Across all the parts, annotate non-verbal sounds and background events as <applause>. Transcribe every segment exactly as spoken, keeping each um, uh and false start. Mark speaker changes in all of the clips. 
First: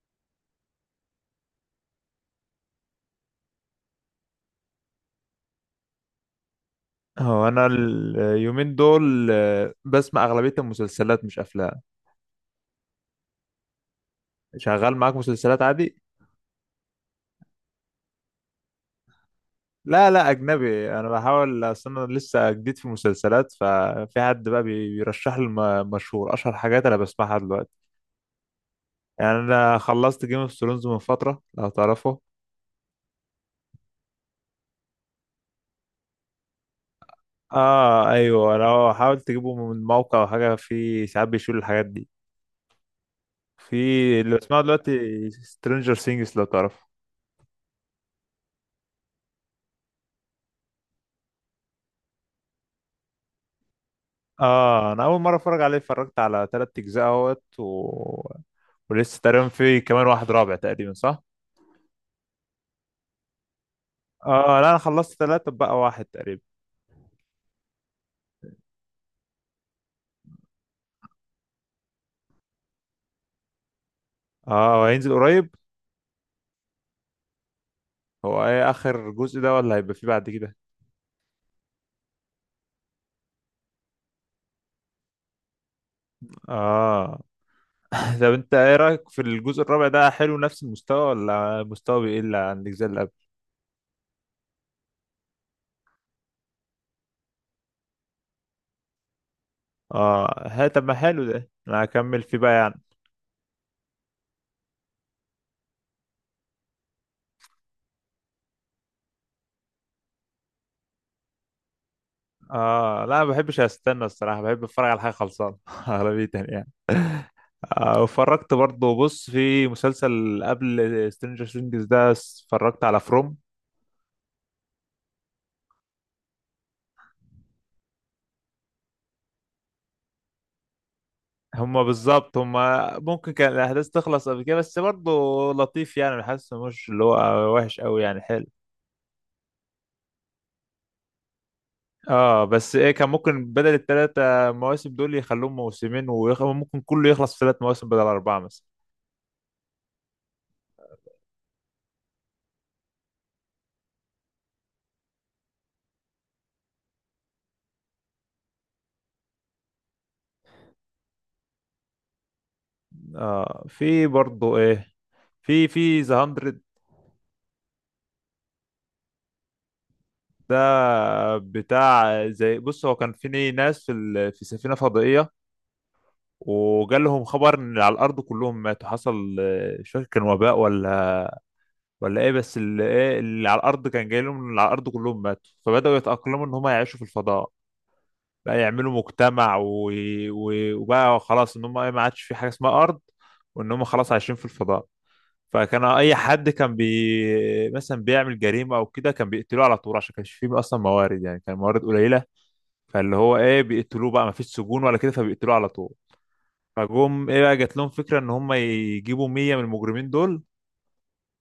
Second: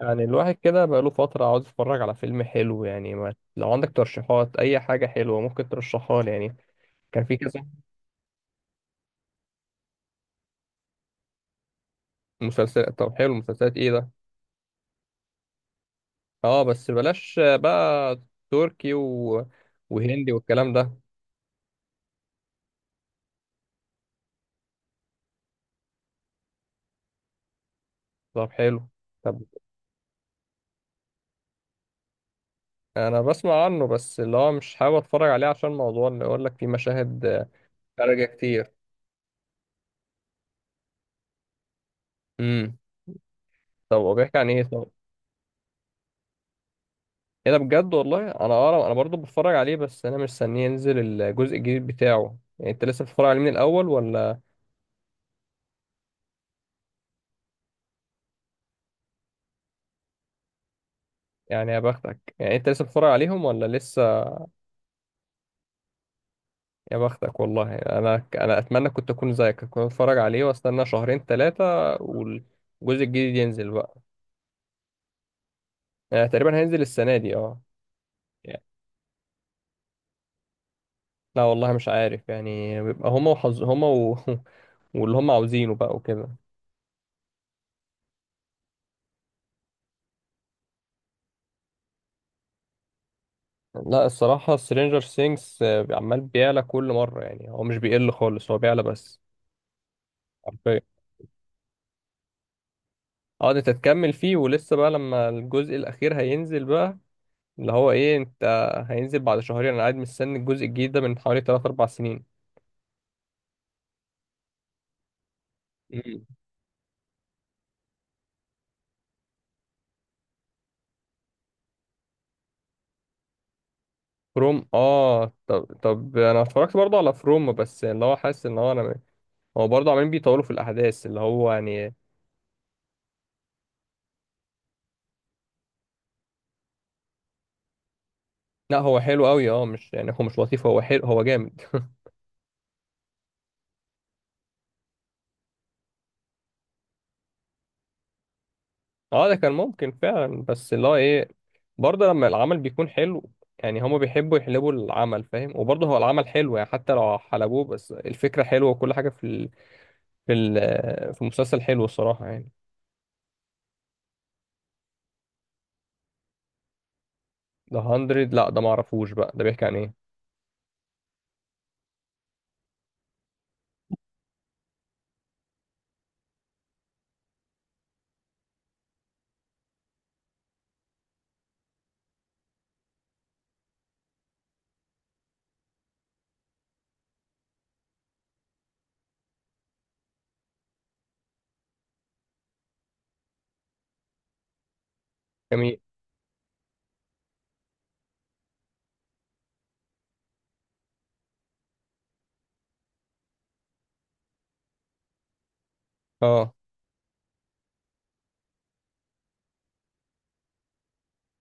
Speaker 1: يعني الواحد كده بقاله فترة عاوز يتفرج على فيلم حلو يعني، ما لو عندك ترشيحات أي حاجة حلوة ممكن ترشحها لي يعني، كان في
Speaker 2: هو
Speaker 1: كذا
Speaker 2: انا اليومين دول آه، بسمع اغلبيه المسلسلات مش افلام.
Speaker 1: مسلسل. طب حلو، مسلسلات إيه ده؟
Speaker 2: شغال معاك مسلسلات عادي.
Speaker 1: أه بس بلاش بقى. تركي و...
Speaker 2: لا لا
Speaker 1: وهندي والكلام ده.
Speaker 2: اجنبي، انا بحاول، اصل انا لسه جديد في المسلسلات، ففي حد بقى بي- بيرشح لي الم- مشهور اشهر حاجات انا بسمعها دلوقتي.
Speaker 1: طب حلو.
Speaker 2: يعني
Speaker 1: طب
Speaker 2: انا خلصت جيم اوف ثرونز من فتره لو تعرفه.
Speaker 1: أنا بسمع عنه بس اللي هو مش حابب أتفرج عليه عشان موضوع اللي يقول لك فيه مشاهد
Speaker 2: اه
Speaker 1: خارجة
Speaker 2: ايوه،
Speaker 1: كتير.
Speaker 2: انا حاولت اجيبه من موقع او حاجه، في ساعات بيشيل الحاجات دي.
Speaker 1: امم
Speaker 2: في
Speaker 1: طب هو
Speaker 2: اللي
Speaker 1: بيحكي عن إيه
Speaker 2: بسمعه
Speaker 1: طب؟
Speaker 2: دلوقتي سترينجر سينجز لو تعرفه.
Speaker 1: إيه ده بجد والله؟ أنا أقرأ، أنا برضو بتفرج عليه بس أنا مستنيه ينزل الجزء الجديد بتاعه، يعني أنت لسه بتتفرج عليه من الأول ولا؟
Speaker 2: اه انا اول مره اتفرج عليه، اتفرجت على تلات اجزاء اهوت و... ولسه تقريبا في كمان واحد رابع تقريبا صح.
Speaker 1: يعني يا بختك، يعني انت لسه بتتفرج عليهم ولا لسه؟
Speaker 2: اه لا انا خلصت تلاتة، بقى واحد تقريبا.
Speaker 1: يا بختك والله، انا انا اتمنى كنت اكون زيك، كنت اتفرج عليه واستنى شهرين ثلاثه والجزء الجديد ينزل بقى.
Speaker 2: اه وهينزل قريب.
Speaker 1: يعني تقريبا هينزل السنه دي اه؟
Speaker 2: هو
Speaker 1: يعني
Speaker 2: ايه اخر جزء ده ولا هيبقى فيه بعد كده؟
Speaker 1: لا والله مش عارف، يعني بيبقى هما وحظ هما و... <laughs> واللي هما عاوزينه بقى وكده.
Speaker 2: اه <laughs> طب انت ايه رايك في الجزء الرابع ده؟ حلو نفس المستوى ولا مستوى بيقل عن الاجزاء اللي قبل؟
Speaker 1: لا، الصراحه سترينجر سينجز عمال بيعلى كل مره، يعني هو مش بيقل خالص، هو بيعلى بس.
Speaker 2: اه ها،
Speaker 1: حرفيا.
Speaker 2: طب ما حلو ده، انا هكمل فيه بقى يعني.
Speaker 1: اه ده تتكمل فيه ولسه بقى، لما الجزء الاخير هينزل بقى، اللي هو ايه انت، هينزل بعد شهرين، انا قاعد مستني الجزء الجديد ده من حوالي تلاتة أربعة سنين.
Speaker 2: اه لا ما بحبش استنى الصراحه، بحب اتفرج على حاجه خلصانه <laughs>
Speaker 1: مم.
Speaker 2: اغلبيه يعني. آه، واتفرجت برضه، بص، في مسلسل قبل سترينجر ثينجز ده، اتفرجت على فروم.
Speaker 1: فروم، اه، طب طب انا اتفرجت برضه على فروم، بس اللي هو حاسس ان هو انا، هو برضه عمالين بيطولوا في الاحداث اللي هو
Speaker 2: هما
Speaker 1: يعني.
Speaker 2: بالظبط، هما ممكن كان الأحداث تخلص قبل كده، بس برضه لطيف يعني، حاسس مش اللي هو وحش قوي يعني، حلو.
Speaker 1: لا هو حلو قوي، اه مش يعني، هو مش لطيف، هو حلو، هو جامد.
Speaker 2: اه بس ايه، كان ممكن بدل الثلاثة مواسم دول يخلوهم موسمين، وممكن كله يخلص في ثلاث مواسم بدل أربعة مثلا.
Speaker 1: <laughs> اه ده كان ممكن فعلا بس اللي هو ايه، برضه لما العمل بيكون حلو، يعني هما بيحبوا يحلبوا العمل فاهم، وبرضه هو العمل حلو يعني، حتى لو حلبوه بس الفكرة حلوة وكل حاجة في ال... في ال... في المسلسل حلو الصراحة يعني.
Speaker 2: اه في برضه ايه، في في ذا 100.
Speaker 1: ده ذا هاندرد؟ لا ده ما اعرفوش بقى، ده بيحكي عن ايه؟
Speaker 2: ده بتاع، زي بص، هو كان في ناس في ال- في سفينة فضائية، وجالهم خبر ان اللي على الارض كلهم ماتوا. حصل آه، مش فاكر كان وباء ولا ولا ايه، بس اللي ايه اللي على الارض كان جاي لهم ان اللي على الارض كلهم ماتوا، فبداوا يتاقلموا ان هم يعيشوا في الفضاء، بقى يعملوا مجتمع و... و... وبقى خلاص ان هم ايه، ما عادش في حاجه اسمها ارض، وان هم خلاص عايشين في الفضاء.
Speaker 1: جميل.
Speaker 2: فكان اي حد كان بي مثلا بيعمل جريمه او كده كان بيقتلوه على طول، عشان كانش فيه اصلا موارد يعني، كان موارد قليله، فاللي هو ايه بيقتلوه، بقى ما فيش سجون ولا كده فبيقتلوه على طول.
Speaker 1: اه
Speaker 2: فجم ايه بقى، جات لهم فكرة ان هم يجيبوا مية من المجرمين دول،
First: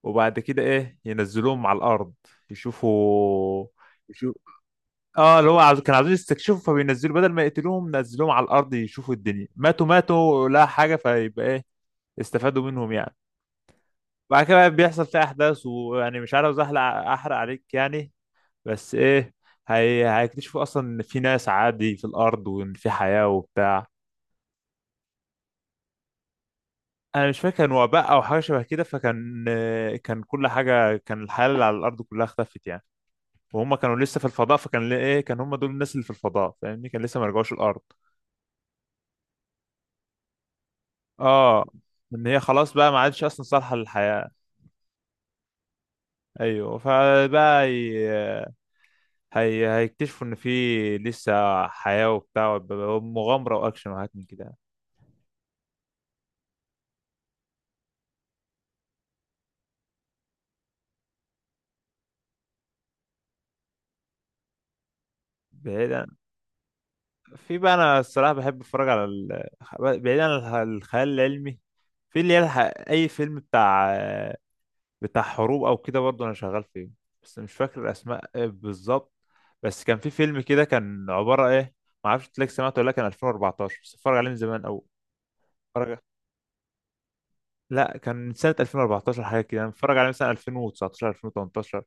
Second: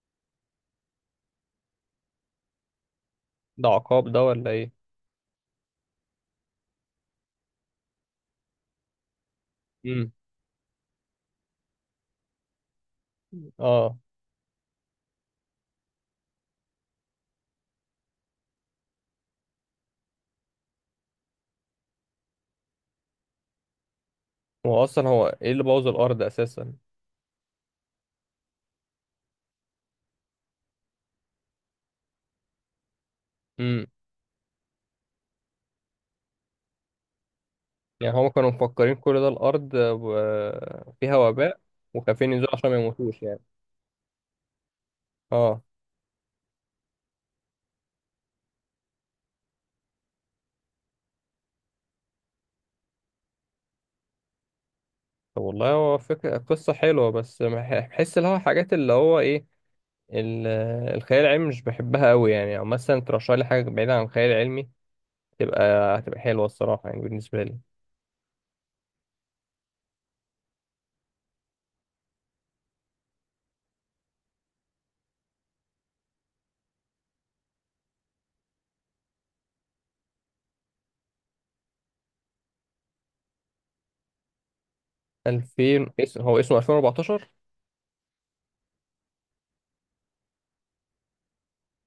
Speaker 2: وبعد كده ايه ينزلوهم على الارض
Speaker 1: ده
Speaker 2: يشوفوا.
Speaker 1: عقاب ده
Speaker 2: يشوف،
Speaker 1: ولا ايه؟
Speaker 2: اه اللي هو عاوز... كان عاوزين يستكشفوا، فبينزلوا بدل ما يقتلوهم نزلوهم على الارض يشوفوا الدنيا. ماتوا
Speaker 1: امم
Speaker 2: ماتوا لا حاجة، فيبقى ايه، استفادوا منهم يعني.
Speaker 1: اه.
Speaker 2: بعد كده بقى بيحصل في احداث، ويعني مش عاوز احرق احرق عليك يعني، بس ايه، هي... هيكتشفوا اصلا ان في ناس عادي في الارض، وان في حياة وبتاع.
Speaker 1: هو اصلا هو ايه اللي بوظ الارض اساسا؟
Speaker 2: انا مش فاكر، كان وباء او حاجه شبه كده، فكان آه، كان كل حاجه، كان الحياه اللي على الارض كلها اختفت يعني، وهم
Speaker 1: امم
Speaker 2: كانوا لسه في الفضاء، فكان ل- ايه كان هم دول الناس اللي في الفضاء، فاهمني، كان لسه ما رجعوش الارض.
Speaker 1: يعني هم كانوا مفكرين كل ده الارض آه، فيها وباء،
Speaker 2: اه ان
Speaker 1: وخايفين
Speaker 2: هي
Speaker 1: ينزلوا عشان
Speaker 2: خلاص
Speaker 1: ما
Speaker 2: بقى ما
Speaker 1: يموتوش
Speaker 2: عادش
Speaker 1: يعني.
Speaker 2: اصلا صالحه للحياه.
Speaker 1: اه.
Speaker 2: ايوه فبقى هي... هي... هيكتشفوا ان في لسه حياه وبتاع وب- ومغامره واكشن وحاجات من كده.
Speaker 1: طب والله، هو فكرة قصة حلوة بس مح- بحس اللي هو حاجات اللي هو ايه، ال- الخيال العلمي مش بحبها قوي يعني، او مثلا ترشح لي حاجة بعيدة عن الخيال العلمي، تبقى
Speaker 2: بعيدا،
Speaker 1: هتبقى حلوة الصراحة يعني بالنسبة
Speaker 2: في
Speaker 1: لي.
Speaker 2: بقى انا الصراحه بحب اتفرج على ال... بعيدا عن الخ- الخيال العلمي. في اللي هي الح- اي فيلم بتاع، بتاع حروب او كده برضه انا شغال فيه، بس مش فاكر الاسماء إيه بالظبط. بس كان في فيلم كده، كان عباره ايه، ما اعرفش تلاقي سمعته ولا لا، كان ألفين وأربعة عشر، بس اتفرج عليه من زمان، او
Speaker 1: ألفين
Speaker 2: اتفرج،
Speaker 1: اسم؟ هو اسمه ألفين واربعتاشر؟
Speaker 2: لا كان من سنه ألفين وأربعتاشر حاجه كده، انا متفرج عليه مثلا ألفين وتسعتاشر ألفين وتمنتاشر.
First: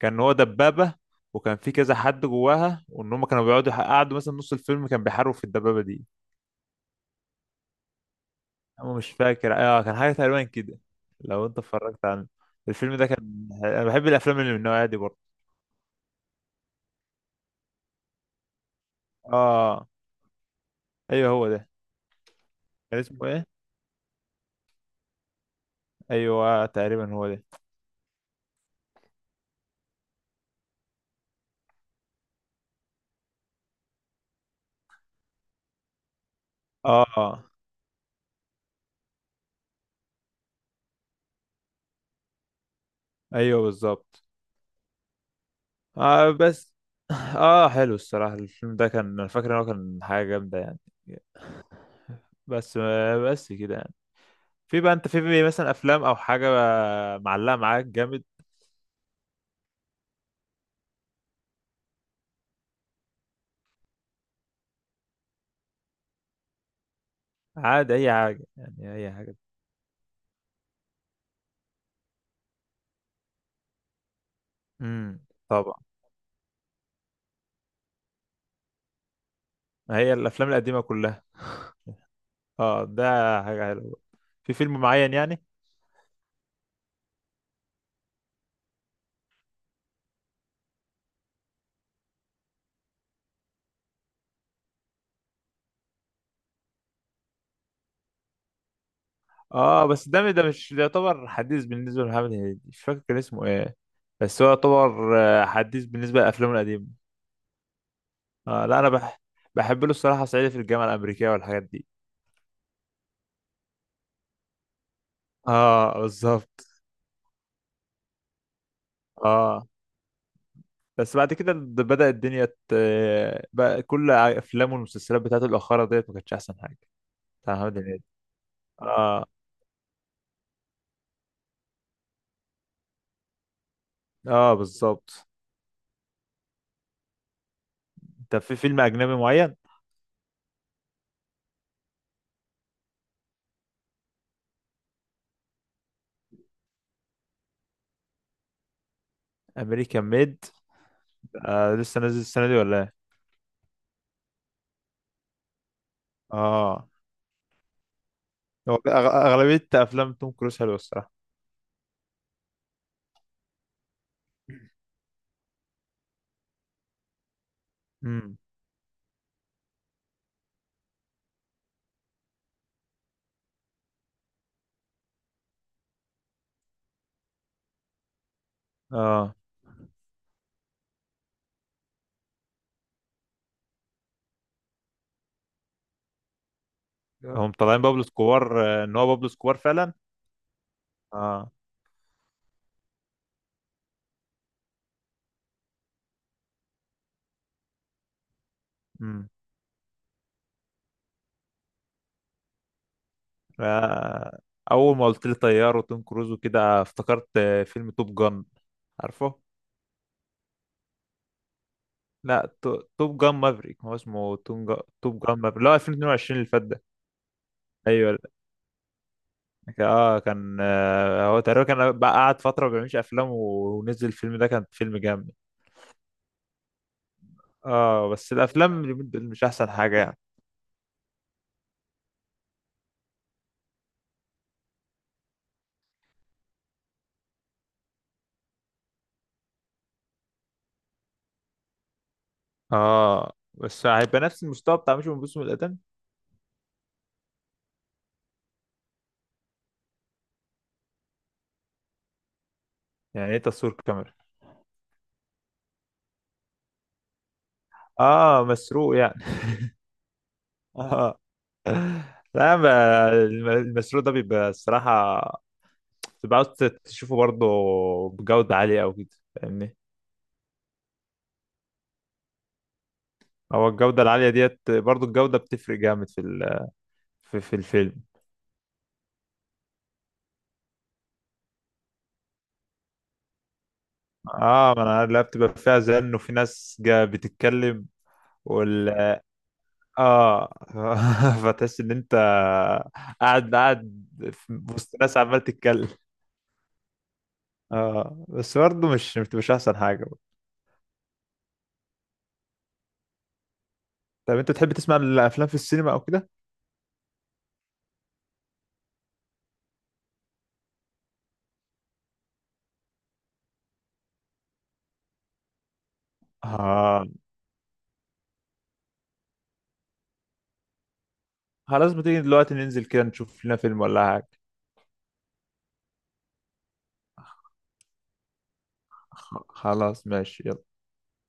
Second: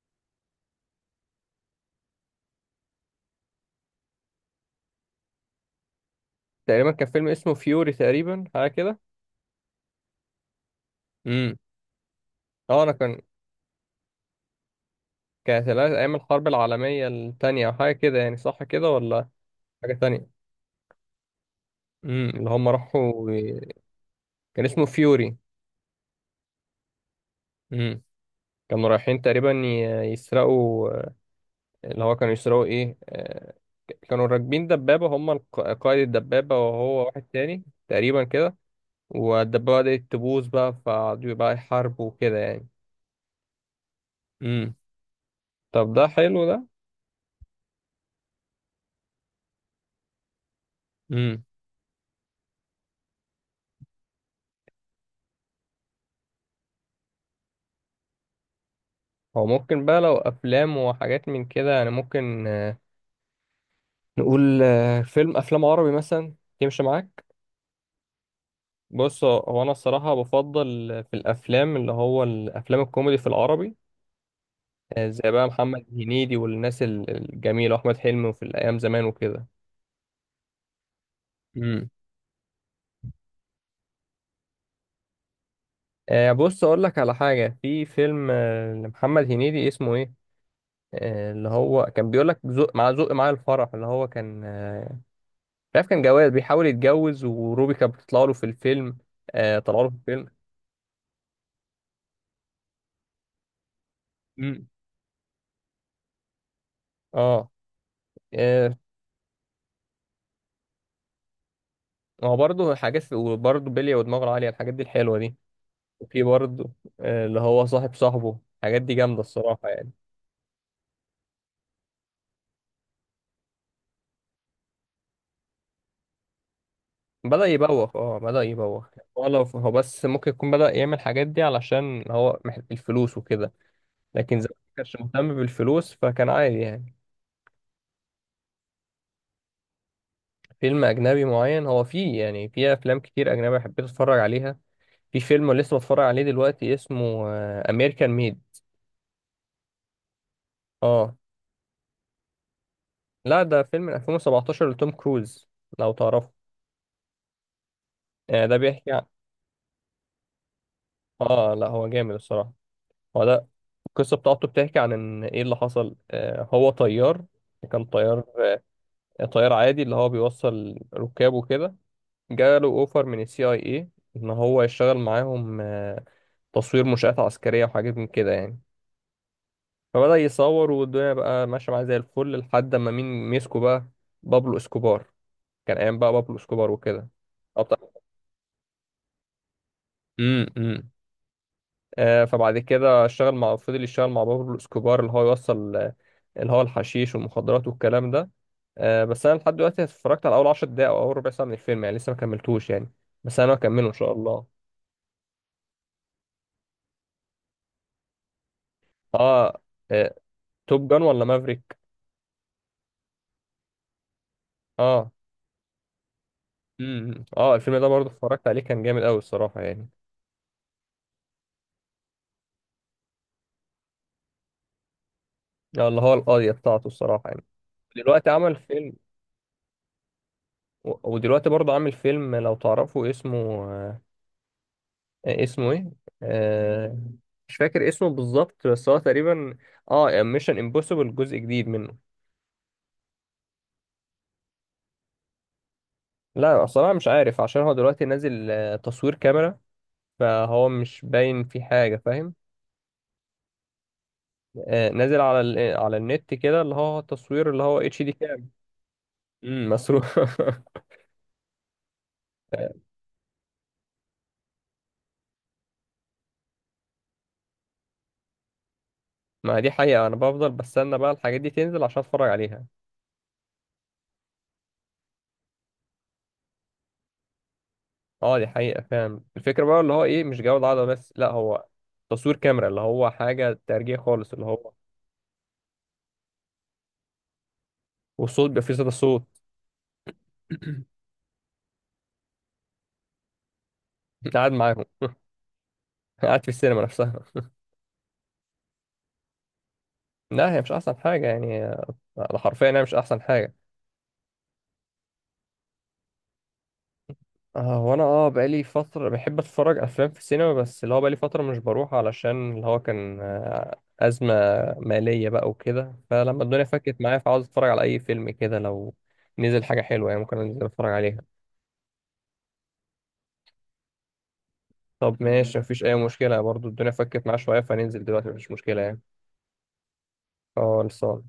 Speaker 2: كان هو دبابه، وكان في كذا حد جواها، وان هم كانوا بيقعدوا قعدوا مثلا نص الفيلم كان بيحاربوا في الدبابه دي.
Speaker 1: تقريبا كان فيلم اسمه فيوري، تقريبا حاجه
Speaker 2: انا
Speaker 1: كده.
Speaker 2: مش فاكر، اه كان حاجه تقريبا كده، لو
Speaker 1: امم
Speaker 2: انت اتفرجت عنه.
Speaker 1: اه، انا
Speaker 2: الفيلم ده
Speaker 1: كان
Speaker 2: كان، انا بحب الافلام اللي من النوعيه دي برضه.
Speaker 1: كانت الأ- ايام الحرب العالميه التانية او حاجه كده يعني، صح كده ولا
Speaker 2: اه
Speaker 1: حاجه تانية؟
Speaker 2: ايوه هو ده.
Speaker 1: امم اللي هم
Speaker 2: كان اسمه
Speaker 1: راحوا
Speaker 2: ايه؟
Speaker 1: ي- كان اسمه فيوري.
Speaker 2: ايوه تقريبا هو ده.
Speaker 1: امم كانوا رايحين تقريبا ي- يسرقوا، اللي هو كانوا يسرقوا ايه؟ آه، كانوا راكبين دبابه، هم الق- قائد الدبابه وهو واحد
Speaker 2: اه
Speaker 1: تاني، تقريبا كده. والدبابه بدأت تبوظ بقى فقعدوا بقى يحاربوا وكده يعني.
Speaker 2: ايوه بالظبط.
Speaker 1: امم طب ده
Speaker 2: آه
Speaker 1: حلو
Speaker 2: بس، اه حلو الصراحه، الفيلم ده كان، انا فاكر ان هو كان حاجه جامده يعني.
Speaker 1: ده.
Speaker 2: بس بس كده يعني. في بقى انت، في بقى مثلا افلام او حاجه معلقه معاك جامد؟
Speaker 1: هو ممكن بقى لو افلام وحاجات من كده، يعني ممكن، آه، نقول آه، فيلم، افلام عربي مثلا يمشي معاك؟
Speaker 2: عادي اي حاجه يعني، اي
Speaker 1: بص، هو
Speaker 2: حاجه.
Speaker 1: هو انا الصراحه بفضل آه، في الافلام اللي هو الافلام الكوميدي في العربي، آه،
Speaker 2: امم
Speaker 1: زي بقى
Speaker 2: طبعا.
Speaker 1: محمد هنيدي والناس ال- الجميله، واحمد حلمي، وفي الايام زمان وكده.
Speaker 2: هي الافلام القديمه كلها.
Speaker 1: امم
Speaker 2: اه ده حاجه حلوه. في فيلم معين يعني؟
Speaker 1: آه، بص اقول لك على حاجه. في فيلم آه، لمحمد هنيدي اسمه ايه، آه، اللي هو كان بيقول لك زق مع زق مع الفرح، اللي هو كان آه، مش عارف كان جواز بيحاول يتجوز، وروبي كانت بتطلع له في الفيلم، آه طلع
Speaker 2: اه
Speaker 1: له في
Speaker 2: بس
Speaker 1: الفيلم.
Speaker 2: ده، ده مش، ده يعتبر حديث بالنسبه لمحمد هنيدي، مش فاكر كان اسمه ايه، بس هو
Speaker 1: امم
Speaker 2: يعتبر آه، حديث بالنسبه لافلامه القديمه.
Speaker 1: اه.
Speaker 2: آه
Speaker 1: آه،
Speaker 2: لا انا بح... بحب له الصراحه صعيدي في الجامعه الامريكيه والحاجات دي.
Speaker 1: هو برضه حاجات وبرضه بلية ودماغه العالية، الحاجات دي الحلوة دي.
Speaker 2: اه
Speaker 1: وفي
Speaker 2: بالظبط.
Speaker 1: برضه، آه، اللي هو صاحب صاحبه، الحاجات دي جامدة
Speaker 2: اه
Speaker 1: الصراحة يعني.
Speaker 2: بس بعد كده د- بدأ الدنيا ت... بقى كل افلامه والمسلسلات بتاعته الاخيره ديت ما كانتش احسن حاجه،
Speaker 1: بدأ
Speaker 2: بتاع محمد
Speaker 1: يبوخ،
Speaker 2: هنيدي.
Speaker 1: اه بدأ يبوخ. ولا
Speaker 2: اه.
Speaker 1: هو، لو هو بس ممكن يكون بدأ يعمل الحاجات دي علشان هو محتاج الفلوس وكده، لكن زمان
Speaker 2: اه
Speaker 1: ما كانش
Speaker 2: بالظبط.
Speaker 1: مهتم بالفلوس فكان عادي يعني.
Speaker 2: انت في فيلم اجنبي معين؟
Speaker 1: فيلم أجنبي معين؟ هو فيه يعني فيه أفلام كتير أجنبي حبيت أتفرج عليها. في فيلم لسه بتفرج عليه دلوقتي اسمه امريكان ميد.
Speaker 2: امريكان ميد.
Speaker 1: اه،
Speaker 2: آه لسه نازل السنه دي ولا ايه؟
Speaker 1: لا ده فيلم من ألفين وسبعتاشر لتوم كروز، لو تعرفه.
Speaker 2: اه
Speaker 1: آه، ده
Speaker 2: هو أغ-
Speaker 1: بيحكي عن،
Speaker 2: اغلبيه افلام توم كروز حلوه الصراحه.
Speaker 1: اه لا هو جامد الصراحة. هو ده. القصة بتاعته بتحكي عن ان ايه اللي حصل، آه هو طيار، كان طيار،
Speaker 2: امم.
Speaker 1: آه، طيار عادي اللي هو بيوصل ركاب وكده. جاله اوفر من السي اي اي ان هو يشتغل معاهم، آه، تصوير منشآت عسكرية وحاجات من كده يعني.
Speaker 2: اه
Speaker 1: فبدأ يصور والدنيا بقى ماشية معاه زي الفل، لحد ما مين مسكه بقى؟ بابلو اسكوبار، كان ايام بقى بابلو اسكوبار وكده.
Speaker 2: هم طالعين
Speaker 1: أبطأ.
Speaker 2: بابلو سكوار. آه، ان هو بابلو سكوار فعلا.
Speaker 1: امم امم
Speaker 2: اه.
Speaker 1: آه، فبعد كده اشتغل مع، فضل يشتغل مع بابلو اسكوبار اللي هو يوصل آه، اللي هو الحشيش والمخدرات والكلام ده. آه، بس
Speaker 2: امم.
Speaker 1: انا لحد دلوقتي اتفرجت على اول عشر دقايق او اول ربع ساعه من الفيلم يعني، لسه ما كملتوش يعني، بس انا هكمله ان شاء
Speaker 2: آه.
Speaker 1: الله.
Speaker 2: اول ما قلت لي طيار وتوم كروز وكده، افتكرت آه، فيلم توب جان. عارفه؟
Speaker 1: اه, آه، توب جان ولا مافريك؟
Speaker 2: لا تو- توب جان مافريك، هو اسمه توم جا...
Speaker 1: اه.
Speaker 2: توب جان مافريك، لا ألفين واتنين وعشرين اللي فات ده.
Speaker 1: امم اه الفيلم ده برضه
Speaker 2: ايوه
Speaker 1: اتفرجت عليه، كان جامد قوي الصراحه
Speaker 2: ك-
Speaker 1: يعني،
Speaker 2: اه كان آه، هو تقريبا كان بقى قعد فتره ما بيعملش افلام و- ونزل الفيلم ده، كان فيلم جامد.
Speaker 1: آه، اللي هو القضيه بتاعته الصراحه يعني.
Speaker 2: اه
Speaker 1: دلوقتي
Speaker 2: بس
Speaker 1: عمل
Speaker 2: الافلام
Speaker 1: فيلم،
Speaker 2: اللي من دول مش احسن حاجه يعني.
Speaker 1: و- ودلوقتي برضه عامل فيلم لو تعرفوا اسمه، آه، اسمه ايه، آه، مش فاكر اسمه بالظبط بس هو تقريبا، اه، ميشن امبوسيبل جزء جديد منه.
Speaker 2: اه بس هيبقى نفس المستوى بتاع مش من القدم؟
Speaker 1: لا اصلا مش عارف عشان هو دلوقتي نازل آه، تصوير كاميرا، فهو مش باين في حاجه فاهم.
Speaker 2: يعني ايه تصوير كاميرا؟
Speaker 1: آه، نازل على ال... على النت كده، اللي هو تصوير، اللي هو اتش دي
Speaker 2: اه
Speaker 1: كام.
Speaker 2: مسروق يعني.
Speaker 1: امم مصروف <laughs>
Speaker 2: <laughs> اه لا ما- الم- المسروق ده بيبقى الصراحة، بتبقى عاوز تشوفه برضه بجودة عالية أو كده،
Speaker 1: ما دي
Speaker 2: فاهمني.
Speaker 1: حقيقه، انا بفضل بستنى بقى الحاجات دي تنزل عشان اتفرج عليها.
Speaker 2: هو الجودة العالية ديت برضه، الجودة بتفرق جامد في ال- في, في الفيلم.
Speaker 1: اه دي حقيقه، فاهم الفكره بقى اللي هو ايه، مش جوده عاليه بس، لا هو تصوير كاميرا اللي هو حاجه ترجيع خالص اللي هو،
Speaker 2: اه ما انا عارف، لا بتبقى فيها زن وفي ناس جا بتتكلم،
Speaker 1: والصوت بيبقى فيه
Speaker 2: وال
Speaker 1: صدى صوت.
Speaker 2: اه.
Speaker 1: <clears throat>
Speaker 2: <laughs> فتحس ان انت قاعد قاعد
Speaker 1: قاعد
Speaker 2: في
Speaker 1: معاهم،
Speaker 2: وسط ناس عمال تتكلم.
Speaker 1: قاعد في السينما نفسها.
Speaker 2: اه بس برضه مش مش احسن حاجة.
Speaker 1: لا هي مش احسن حاجه يعني، آه، انا حرفيا انا مش احسن حاجه.
Speaker 2: طب انت تحب تسمع الافلام في السينما او كده؟
Speaker 1: آه وانا اه بقالي فتره بحب اتفرج افلام في السينما، بس اللي هو بقالي فتره مش بروح علشان اللي هو كان آه، ازمه ماليه بقى وكده، فلما الدنيا فكت
Speaker 2: ها
Speaker 1: معايا فعاوز اتفرج على اي فيلم كده لو نزل حاجه حلوه يعني، ممكن انزل اتفرج عليها.
Speaker 2: خلاص، ما تيجي دلوقتي ننزل كده نشوف لنا فيلم ولا حاجه.
Speaker 1: طب ماشي مفيش اي مشكله برضو، الدنيا فكت معايا شويه فننزل دلوقتي مفيش مشكله يعني.
Speaker 2: خ- خلاص ماشي يلا.
Speaker 1: اه لسه